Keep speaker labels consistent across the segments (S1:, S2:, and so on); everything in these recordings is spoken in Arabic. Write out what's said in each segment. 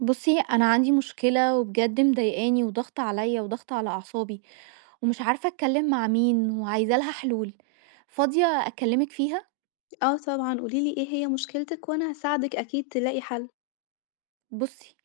S1: بُصّي، أنا عندي مشكلة وبجد مضايقاني وضاغطة عليّا وضاغطة على أعصابي، ومش عارفة أتكلّم مع مين وعايزة لها حلول، فاضية أكلّمِك فيها؟
S2: آه طبعًا، قولي لي إيه هي مشكلتِك وأنا هاساعدِك أكيد تلاقي حل.
S1: بُصّي،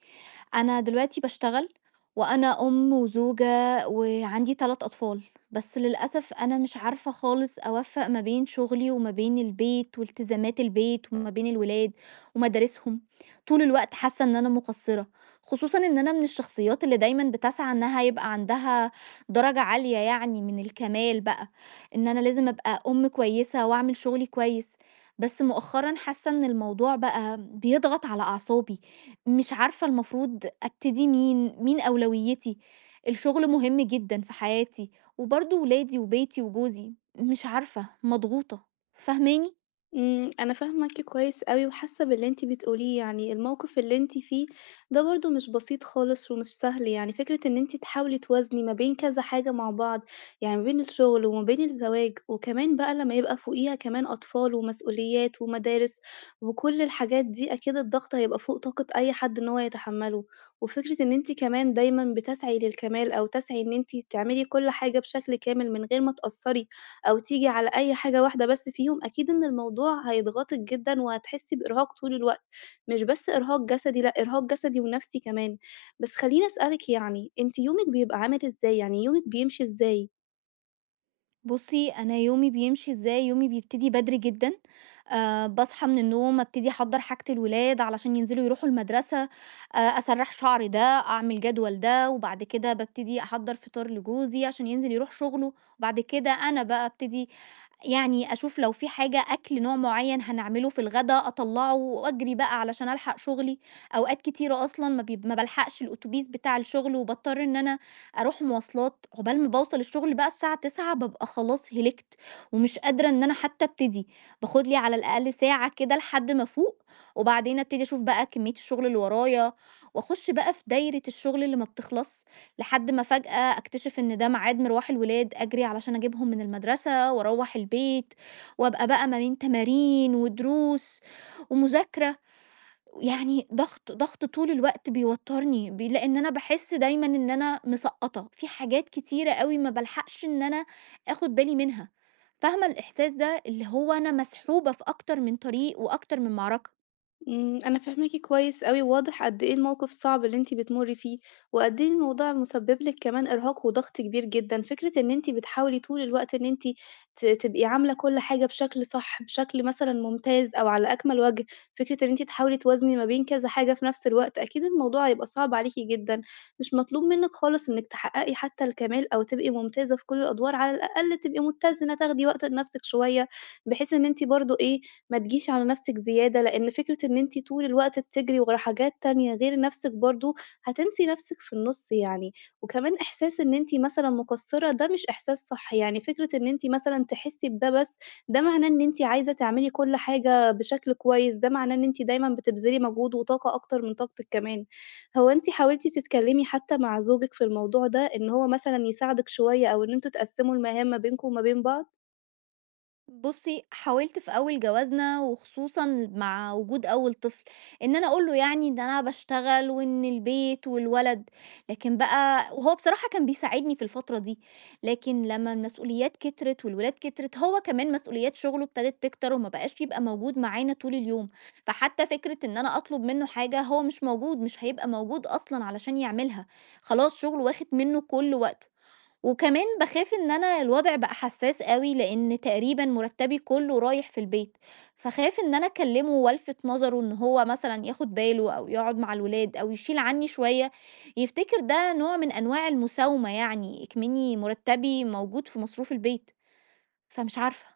S1: أنا دلوقتي باشتغل، وأنا أم وزوجة وعندي 3 أطفال، بس للأسف أنا مش عارفة خالص أوفّق ما بين شغلي وما بين البيت والتزامات البيت وما بين الولاد ومدارسهم، طول الوقت حاسة إن أنا مقصّرة، خصوصًا إن أنا من الشخصيات اللي دايمًا بتسعى إنها يبقى عندها درجة عالية يعني من الكمال بقى، إن أنا لازم أبقى أم كويسة وأعمل شغلي كويس، بس مؤخرًا حاسة إن الموضوع بقى بيضغط على أعصابي، مش عارفة المفروض أبتدي مين مين أولويتي، الشغل مهم جدًا في حياتي، وبرضه ولادي وبيتي وجوزي مش عارفة مضغوطة، فاهماني؟
S2: أنا فاهماكِ كويس أوي وحاسة باللي أنتِ بتقوليه، يعني الموقف اللي أنتِ فيه ده برضه مش بسيط خالص ومش سهل، يعني فكرة إن أنتِ تحاولي توازني ما بين كذا حاجة مع بعض، يعني ما بين الشغل وما بين الزواج، وكمان بقى لما يبقى فوقيها كمان أطفال ومسؤوليات ومدارس، وكل الحاجات دي أكيد الضغط هيبقى فوق طاقة أي حد إن هو يتحمله، وفكرة إن أنتِ كمان دايمًا بتسعي للكمال أو تسعي إن أنتِ تعملي كل حاجة بشكل كامل من غير ما تقصّري، أو تيجي على أي حاجة واحدة بس فيهم، أكيد إن الموضوع هيضغطِك جدًا وهتحسّي بإرهاق طول الوقت، مش بس إرهاق جسدي، لأ إرهاق جسدي ونَفْسي كمان. بس خلّيني أسألِك يعني أنتِ يومِك بيبقى عامل إزاي، يعني يومِك بيمشي إزاي؟
S1: بُصّي، أنا يومي بيمشي إزاي، يومي بيبتدي بدري جدًا، باصحى من النوم أبتدي أحضّر حاجة الولاد علشان ينزلوا يروحوا المدرسة، أسرّح شعري ده، أعمل جدول ده، وبعد كده بابتدي أحضّر فطار لجوزي عشان ينزل يروح شغله، وبعد كده أنا بقى أبتدي يعني أشوف لو في حاجة أكل نوع معيّن هنعمله في الغدا أطلّعه وأجري بقى علشان ألحق شغلي، أوقات كتيرة أصلًا ما بالحقش الأوتوبيس بتاع الشغل وباضطر إن أنا أروح مواصلات، عقبال ما باوصل الشغل بقى الساعة 09:00 بابقى خلاص هلكت، ومش قادرة إن أنا حتى أبتدي، باخد لي على الأقل ساعة كده لحد ما أفوق، وبعدين أبتدي أشوف بقى كمية الشغل اللي ورايا، وأخش بقى في دايرة الشغل اللي ما بتخلص، لحد ما فجأة أكتشف إن ده ميعاد مروح الولاد، أجري علشان أجيبهم من المدرسة وأروّح البيت، وأبقى بقى ما بين تمارين ودروس ومذاكرة. يعني ضغط، ضغط طول الوقت بيوتّرني، لإن أنا باحس دايمًا إن أنا مسقّطة، في حاجات كتيرة أوي ما بالحقش إن أنا آخُد بالي منها، فاهمة الإحساس ده؟ اللي هو أنا مسحوبة في أكتر من طريق وأكتر من معركة.
S2: أنا فاهماكِ كويس أوي، وواضح قد إيه الموقف صعب اللي أنتِ بتمُرّي فيه، وقد إيه الموضوع مسبب لِك كمان إرهاق وضغط كبير جدًا. فكرة إن أنتِ بتحاولي طول الوقت إن أنتِ تبقي عاملة كل حاجة بشكل صح، بشكل مثلًا ممتاز أو على أكمل وجه، فكرة إن أنتِ تحاولي توازني ما بين كذا حاجة في نفس الوقت، أكيد الموضوع هيبقى صعب عليكِ جدًا. مش مطلوب منِّك خالص إنِّك تحققي حتى الكمال أو تبقي ممتازة في كل الأدوار، على الأقل تبقي متزنة، تاخدي وقت لنفسِك شوية. بحيث إن أنتِ برضه إيه، ما تجيش على نفسِك زيادة، لإن فكرة إن أنتِ طول الوقت بتجري ورا حاجات تانية غير نفسِك برضه، هتنسي نفسِك في النُص يعني. وكمان إحساس إن أنتِ مثلًا مقصرة ده مش إحساس صح، يعني فكرة إن أنتِ مثلًا تحسي بده بس، ده معناه إن أنتِ عايزة تعملي كل حاجة بشكل كويس، ده معناه إن أنتِ دايمًا بتبذلي مجهود وطاقة أكتر من طاقتِك كمان. هو أنتِ حاولتِ تتكلمي حتى مع زوجِك في الموضوع ده، إن هو مثلًا يساعدِك شوية أو إن أنتم تقسموا المهام ما بينكم وما بين بعض؟
S1: بُصّي، حاولت في أول جوازنا وخصوصًا مع وجود أول طفل، إن أنا أقول له يعني إن أنا باشتغل وإن البيت والولد، لكن بقى وهو بصراحة كان بيساعدني في الفترة دي، لكن لمّا المسؤوليات كترت والولاد كترت، هو كمان مسؤوليات شغله ابتدت تكتر وما بقاش يبقى موجود معانا طول اليوم، فحتى فكرة إن أنا أطلب منه حاجة هو مش موجود، مش هيبقى موجود أصلًا علشان يعملها، خلاص شغله واخد منه كل وقته. وكمان باخاف إن أنا الوضع بقى حساس أوي، لإن تقريبًا مُرتّبي كلّه رايح في البيت، فاخاف إن أنا أكلّمه وألفت نظره إن هو مثلًا ياخد باله أو يقعد مع الولاد أو يشيل عني شوية، يفتكر ده نوع من أنواع المساومة يعني، إكمنّي مُرتّبي موجود في مصروف البيت، فمش عارفة.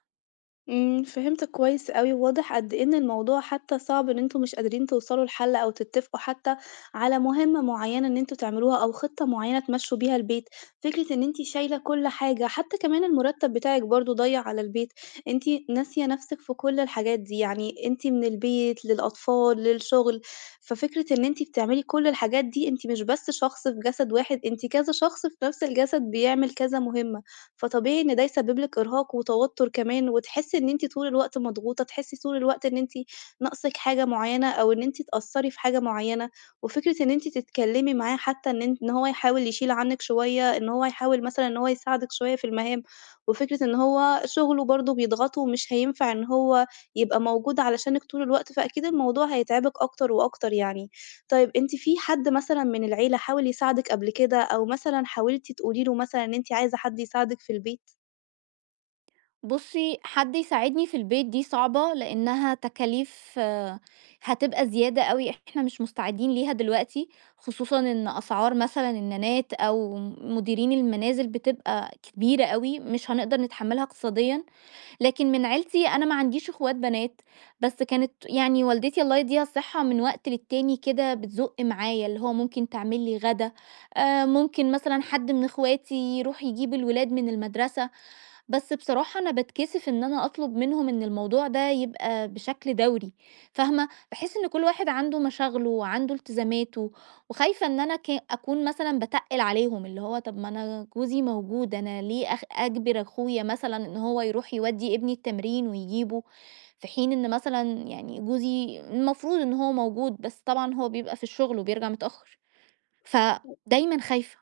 S2: فهمتك كويس أوي، وواضح قد إيه إن الموضوع حتى صعب إن أنتم مش قادرين توصلوا لحل أو تتفقوا حتى على مهمة معيّنة إن أنتم تعملوها أو خطة معيّنة تمشّوا بيها البيت، فكرة إن أنتِ شايلة كل حاجة، حتى كمان المرتّب بتاعِك برضه ضايع على البيت، أنتِ ناسية نَفْسِك في كل الحاجات دي، يعني أنتِ من البيت للأطفال للشغل، ففكرة إن أنتِ بتعملي كل الحاجات دي، أنتِ مش بس شخص في جسد واحد، أنتِ كذا شخص في نَفْس الجسد بيعمل كذا مهمة. فطبيعي إن ده يسبب لِك إرهاق وتوتر كمان، وتحسي إن أنتِ طول الوقت مضغوطة، تحسي طول الوقت إن أنتِ ناقصِك حاجة معينة أو إن أنتِ اتأثّري في حاجة معينة، وفكرة إن أنتِ تتكلمي معاه حتى إن أنتِ إن هو يحاول يشيل عنِّك شوية، إن هو يحاول مثلًا إن هو يساعدِك شوية في المهام، وفكرة إن هو شغله برضه بيضغطه ومش هينفع إن هو يبقى موجود علشانِك طول الوقت، فأكيد الموضوع هيتعبِك أكتر وأكتر يعني. طيب أنتِ في حد مثلًا من العيلة حاول يساعدِك قبل كده، أو مثلًا حاولتِ تقولي له مثلًا إن أنتِ عايزة حد يساعدِك في البيت؟
S1: بُصّي، حد يساعدني في البيت دي صعبة، لإنها تكاليف آه، هتبقى زيادة أوي، إحنا مش مستعدين ليها دلوقتي، خصوصًا إن أسعار مثلًا النانات أو مديرين المنازل بتبقى كبيرة أوي، مش هنقدر نتحمّلها اقتصاديًا، لكن من عيلتي أنا ما عنديش أخوات بنات، بس كانت يعني والدتي الله يديها الصحة من وقت للتاني كده بتزُق معايا، اللي هو ممكن تعمل لي غدا، ممكن مثلًا حد من أخواتي يروح يجيب الولاد من المدرسة، بس بصراحة أنا باتكسف إن أنا أطلب منهم إن الموضوع ده يبقى بشكل دوري، فاهمة، بحس إن كل واحد عنده مشاغله وعنده التزاماته وخايفة إن أنا أكون مثلا بتقل عليهم، اللي هو طب ما أنا جوزي موجود، أنا ليه أجبر أخويا مثلا إن هو يروح يودي ابني التمرين ويجيبه، في حين إن مثلا يعني جوزي المفروض إن هو موجود، بس طبعا هو بيبقى في الشغل وبيرجع متأخر، فدايما خايفة.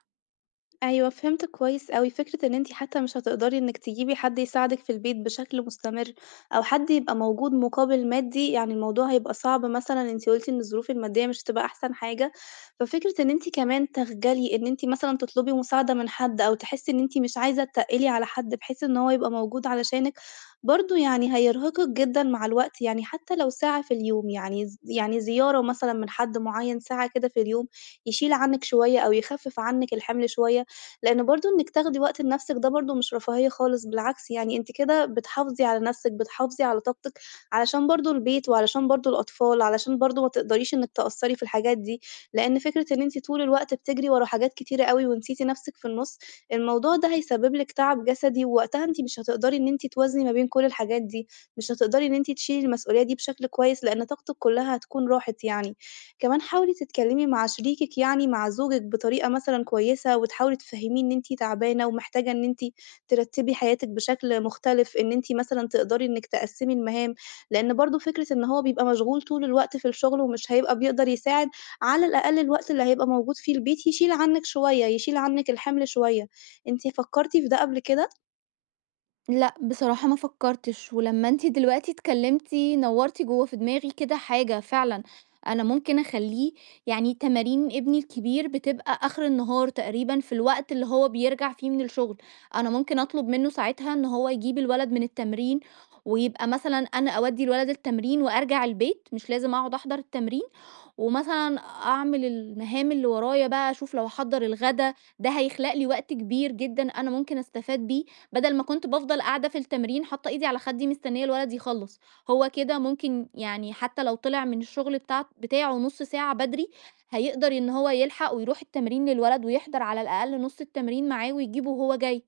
S2: أيوه، فهمتِك كويس أوي، فكرة إن أنتِ حتى مش هتقدري إنِّك تجيبي حد يساعدِك في البيت بشكل مستمر، أو حد يبقى موجود مقابل مادي، يعني الموضوع هيبقى صعب مثلًا أنتِ قُلتِ إن الظروف المادية مش هتبقى أحسن حاجة، ففكرة إن أنتِ كمان تخجلي إن أنتِ مثلًا تطلبي مساعدة من حد، أو تحسي إن أنتِ مش عايزة تتقِّلي على حد بحيث إن هو يبقى موجود علشانِك، برضه يعني هيرهقِك جدًا مع الوقت، يعني حتى لو ساعة في اليوم، يعني يعني زيارة مثلًا من حد معيّن ساعة كده في اليوم، يشيل عنِّك شوية أو يخفِّف عنِّك الحمل شوية. لإن برضه إنِّك تاخدي وقت لنَفْسِك ده برضه مش رفاهية خالص، بالعكس يعني أنتِ كده بتحافظي على نَفْسِك، بتحافظي على طاقتِك علشان برضه البيت وعلشان برضه الأطفال، علشان برضه ما تقدريش إنِّك تأثّري في الحاجات دي، لإن فكرة إن أنتِ طول الوقت بتجري ورا حاجات كتيرة أوي ونسيتِ نَفْسِك في النُص، الموضوع ده هيسبب لِك تعب جسدي، ووقتها أنتِ مش هتقدري إن أنتِ توازني ما بين كل الحاجات دي، مش هتقدري إن أنتِ تشيلي المسؤولية دي بشكل كويس، لإن طاقتِك كلّها هتكون راحت يعني. كمان حاولي تتكلمي مع شريكِك يعني مع زوجِك بطريقة مثلًا كويسة، وتحاولي تفهّميه إن أنتِ تعبانة ومحتاجة إن أنتِ ترتّبي حياتِك بشكل مختلف، إن أنتِ مثلًا تقدري إنِّك تقسّمي المهام، لإن برضه فكرة إن هو بيبقى مشغول طول الوقت في الشغل ومش هيبقى بيقدر يساعد، على الأقل الوقت اللي هيبقى موجود فيه البيت يشيل عنِّك شوية، يشيل عنِّك الحمل شوية. أنتِ فكّرتِ في ده قبل كده؟
S1: لأ، بصراحة ما فكّرتش، ولمّا أنتِ دلوقتي اتكلّمتِ نوّرتِ جوّه في دماغي كده حاجة فعلًا، أنا ممكن أخلّيه يعني تمارين ابني الكبير بتبقى آخر النهار تقريبًا في الوقت اللي هو بيرجع فيه من الشغل، أنا ممكن أطلب منّه ساعتها إن هو يجيب الولد من التمرين، ويبقى مثلًا أنا أودّي الولد التمرين وأرجع البيت، مش لازم أقعد أحضر التمرين، ومثلًا أعمل المهام اللي ورايا بقى أشوف لو هاحضّر الغدا، ده هيخلق لي وقت كبير جدًا أنا ممكن أستفاد بيه، بدل ما كنت بافضل قاعدة في التمرين حاطة إيدي على خدي مستنية الولد يخلّص، هو كده ممكن يعني حتى لو طلع من الشغل بتاعه نُص ساعة بدري، هيقدر إن هو يلحق ويروح التمرين للولد ويحضر على الأقل نُص التمرين معاه ويجيبه وهو جاي.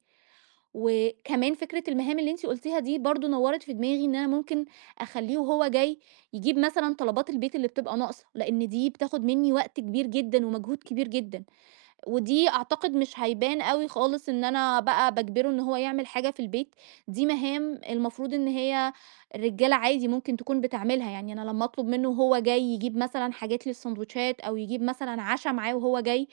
S1: وكمان فكرة المهام اللي أنتِ قُلتيها دي برضه نوّرِت في دماغي إن أنا ممكن أخلّيه وهو جاي يجيب مثلًا طلبات البيت اللي بتبقى ناقصة، لإن دي بتاخد منّي وقت كبير جدًا ومجهود كبير جدًا. ودي أعتقد مش هيبان أوي خالص إن أنا بقى باجبره إن هو يعمل حاجة في البيت، دي مهام المفروض إن هي الرجالة عادي ممكن تكون بتعملها، يعني أنا لمّا أطلب منه وهو جاي يجيب مثلًا حاجات للساندوتشات أو يجيب مثلًا عَشا معاه وهو جاي،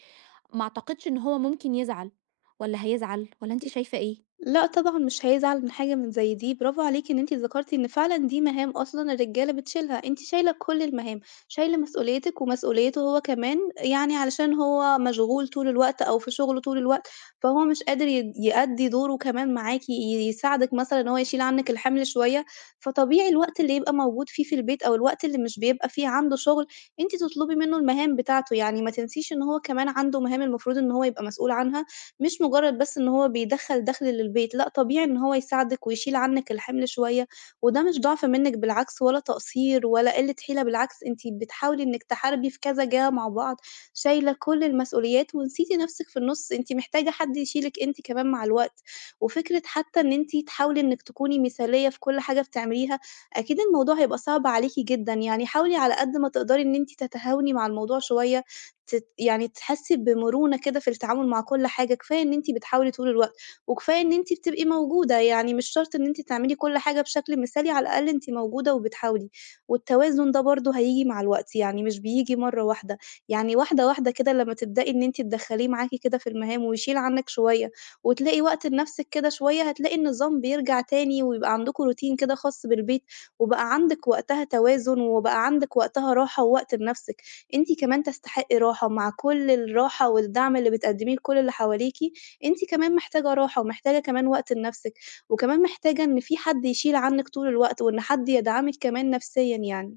S1: ما أعتقدش إن هو ممكن يزعل، والّا هيزعل، والّا أنتِ شايفة إيه؟
S2: لأ طبعًا مش هيزعل من حاجة من زي دي، برافو عليكِ إن أنتِ ذكرتِ إن فعلًا دي مهام أصلًا الرجالة بتشيلها، أنتِ شايلة كل المهام، شايلة مسؤوليتِك ومسؤوليته هو كمان، يعني علشان هو مشغول طول الوقت أو في شغله طول الوقت، فهو مش قادر يأدّي دوره كمان معاكِ، يساعدِك مثلًا إن هو يشيل عنِّك الحمل شوية، فطبيعي الوقت اللي يبقى موجود فيه في البيت أو الوقت اللي مش بيبقى فيه عنده شغل، أنتِ تطلبي منه المهام بتاعته، يعني ما تنسيش إن هو كمان عنده مهام المفروض إن هو يبقى مسؤول عنها، مش مجرد بس إن هو بيدخّل دخل للبيت، لأ طبيعي إن هو يساعدِك ويشيل عنِّك الحِمل شوية، وده مش ضعف منِّك بالعكس ولا تقصير ولا قِلّة حيلة، بالعكس أنتِ بتحاولي إنِّك تحاربي في كذا جهة مع بعض، شايلة كل المسؤوليات ونسيتِ نَفْسِك في النُص، أنتِ محتاجة حد يشيلِك أنتِ كمان مع الوقت، وفكرة حتى إن أنتِ تحاولي إنِّك تكوني مثالية في كل حاجة بتعمليها، أكيد الموضوع هيبقى صعب عليكِ جدًا، يعني حاولي على قد ما تقدري إن أنتِ تتهاوني مع الموضوع شوية يعني تحسّي بمرونة كده في التعامل مع كل حاجة، كفاية إن أنتِ بتحاولي طول الوقت، وكفاية إن أنتِ بتبقي موجودة، يعني مش شرط إن أنتِ تعملي كل حاجة بشكل مثالي، على الأقل أنتِ موجودة وبتحاولي، والتوازن ده برضه هييجي مع الوقت، يعني مش بييجي مرّة واحدة، يعني واحدة، واحدة كده لمّا تبدئي إن أنتِ تدخّليه معاكِ كده في المهام ويشيل عنِّك شوية، وتلاقي وقت لنَفْسِك كده شوية، هتلاقي النظام بيرجع تاني ويبقى عندكم روتين كده خاص بالبيت، وبقى عندِك وقتها توازن، وبقى عندِك وقتها راحة ووقت لنَفْسِك. أنتِ كمان تستحقي راحة، ومع كل الراحة والدعم اللي بتقدميه لكل اللي حواليكِ، أنتِ كمان محتاجة راحة، ومحتاجة كمان وقت لنفسِك، وكمان محتاجة إن في حد يشيل عنِك طول الوقت، وإن حد يدعمِك كمان نفسيًا يعني.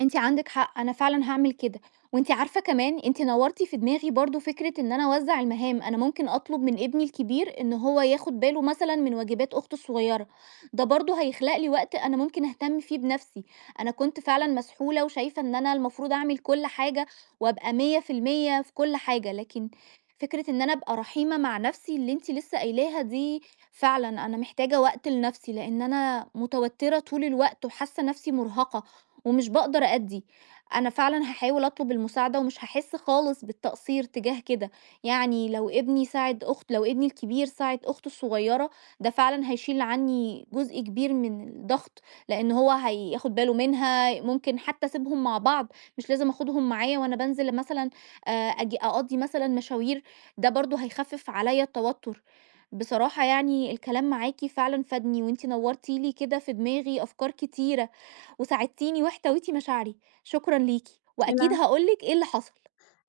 S1: أنتِ عندِك حق، أنا فعلًا هاعمل كده، وأنتِ عارفة كمان أنتِ نوّرتِ في دماغي برضه فكرة إن أنا أوزّع المهام، أنا ممكن أطلب من ابني الكبير إن هو ياخد باله مثلًا من واجبات أخته الصغيرة، ده برضه هيخلق لي وقت أنا ممكن أهتم فيه بنفسي، أنا كنت فعلًا مسحولة وشايفة إن أنا المفروض أعمل كل حاجة وأبقى 100% في المية في كل حاجة، لكن فكرة إن أنا أبقى رحيمة مع نفسي اللي أنتِ لسه قايلاها دي فعلًا أنا محتاجة وقت لنفسي، لإن أنا متوترة طول الوقت وحاسة نفسي مرهقة، ومش باقدر أأدّي، أنا فعلًا هاحاول أطلب المساعدة ومش هاحس خالص بالتقصير تجاه كده، يعني لو ابني الكبير ساعد أخته الصغيرة، ده فعلًا هيشيل عني جزء كبير من الضغط، لإن هو هياخد باله منها، ممكن حتى أسيبهم مع بعض، مش لازم آخدهم معايا وأنا بانزل مثلًا أجي أقضّي مثلًا مشاوير، ده برضه هيخفف عليَّ التوتر. بصراحة يعني الكلام معاكِ فعلًا فادني، وأنتِ نوّرتِ لي كده في دماغي أفكار كتيرة. وساعدتيني واحتويتِ مشاعري، شكرًا ليكِ، وأكيد
S2: الع
S1: هاقول لِك إيه اللي حصل.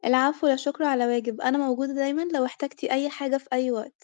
S2: العفو، لا شكر على واجب، أنا موجودة دايمًا لو احتجتِ أي حاجة في أي وقت.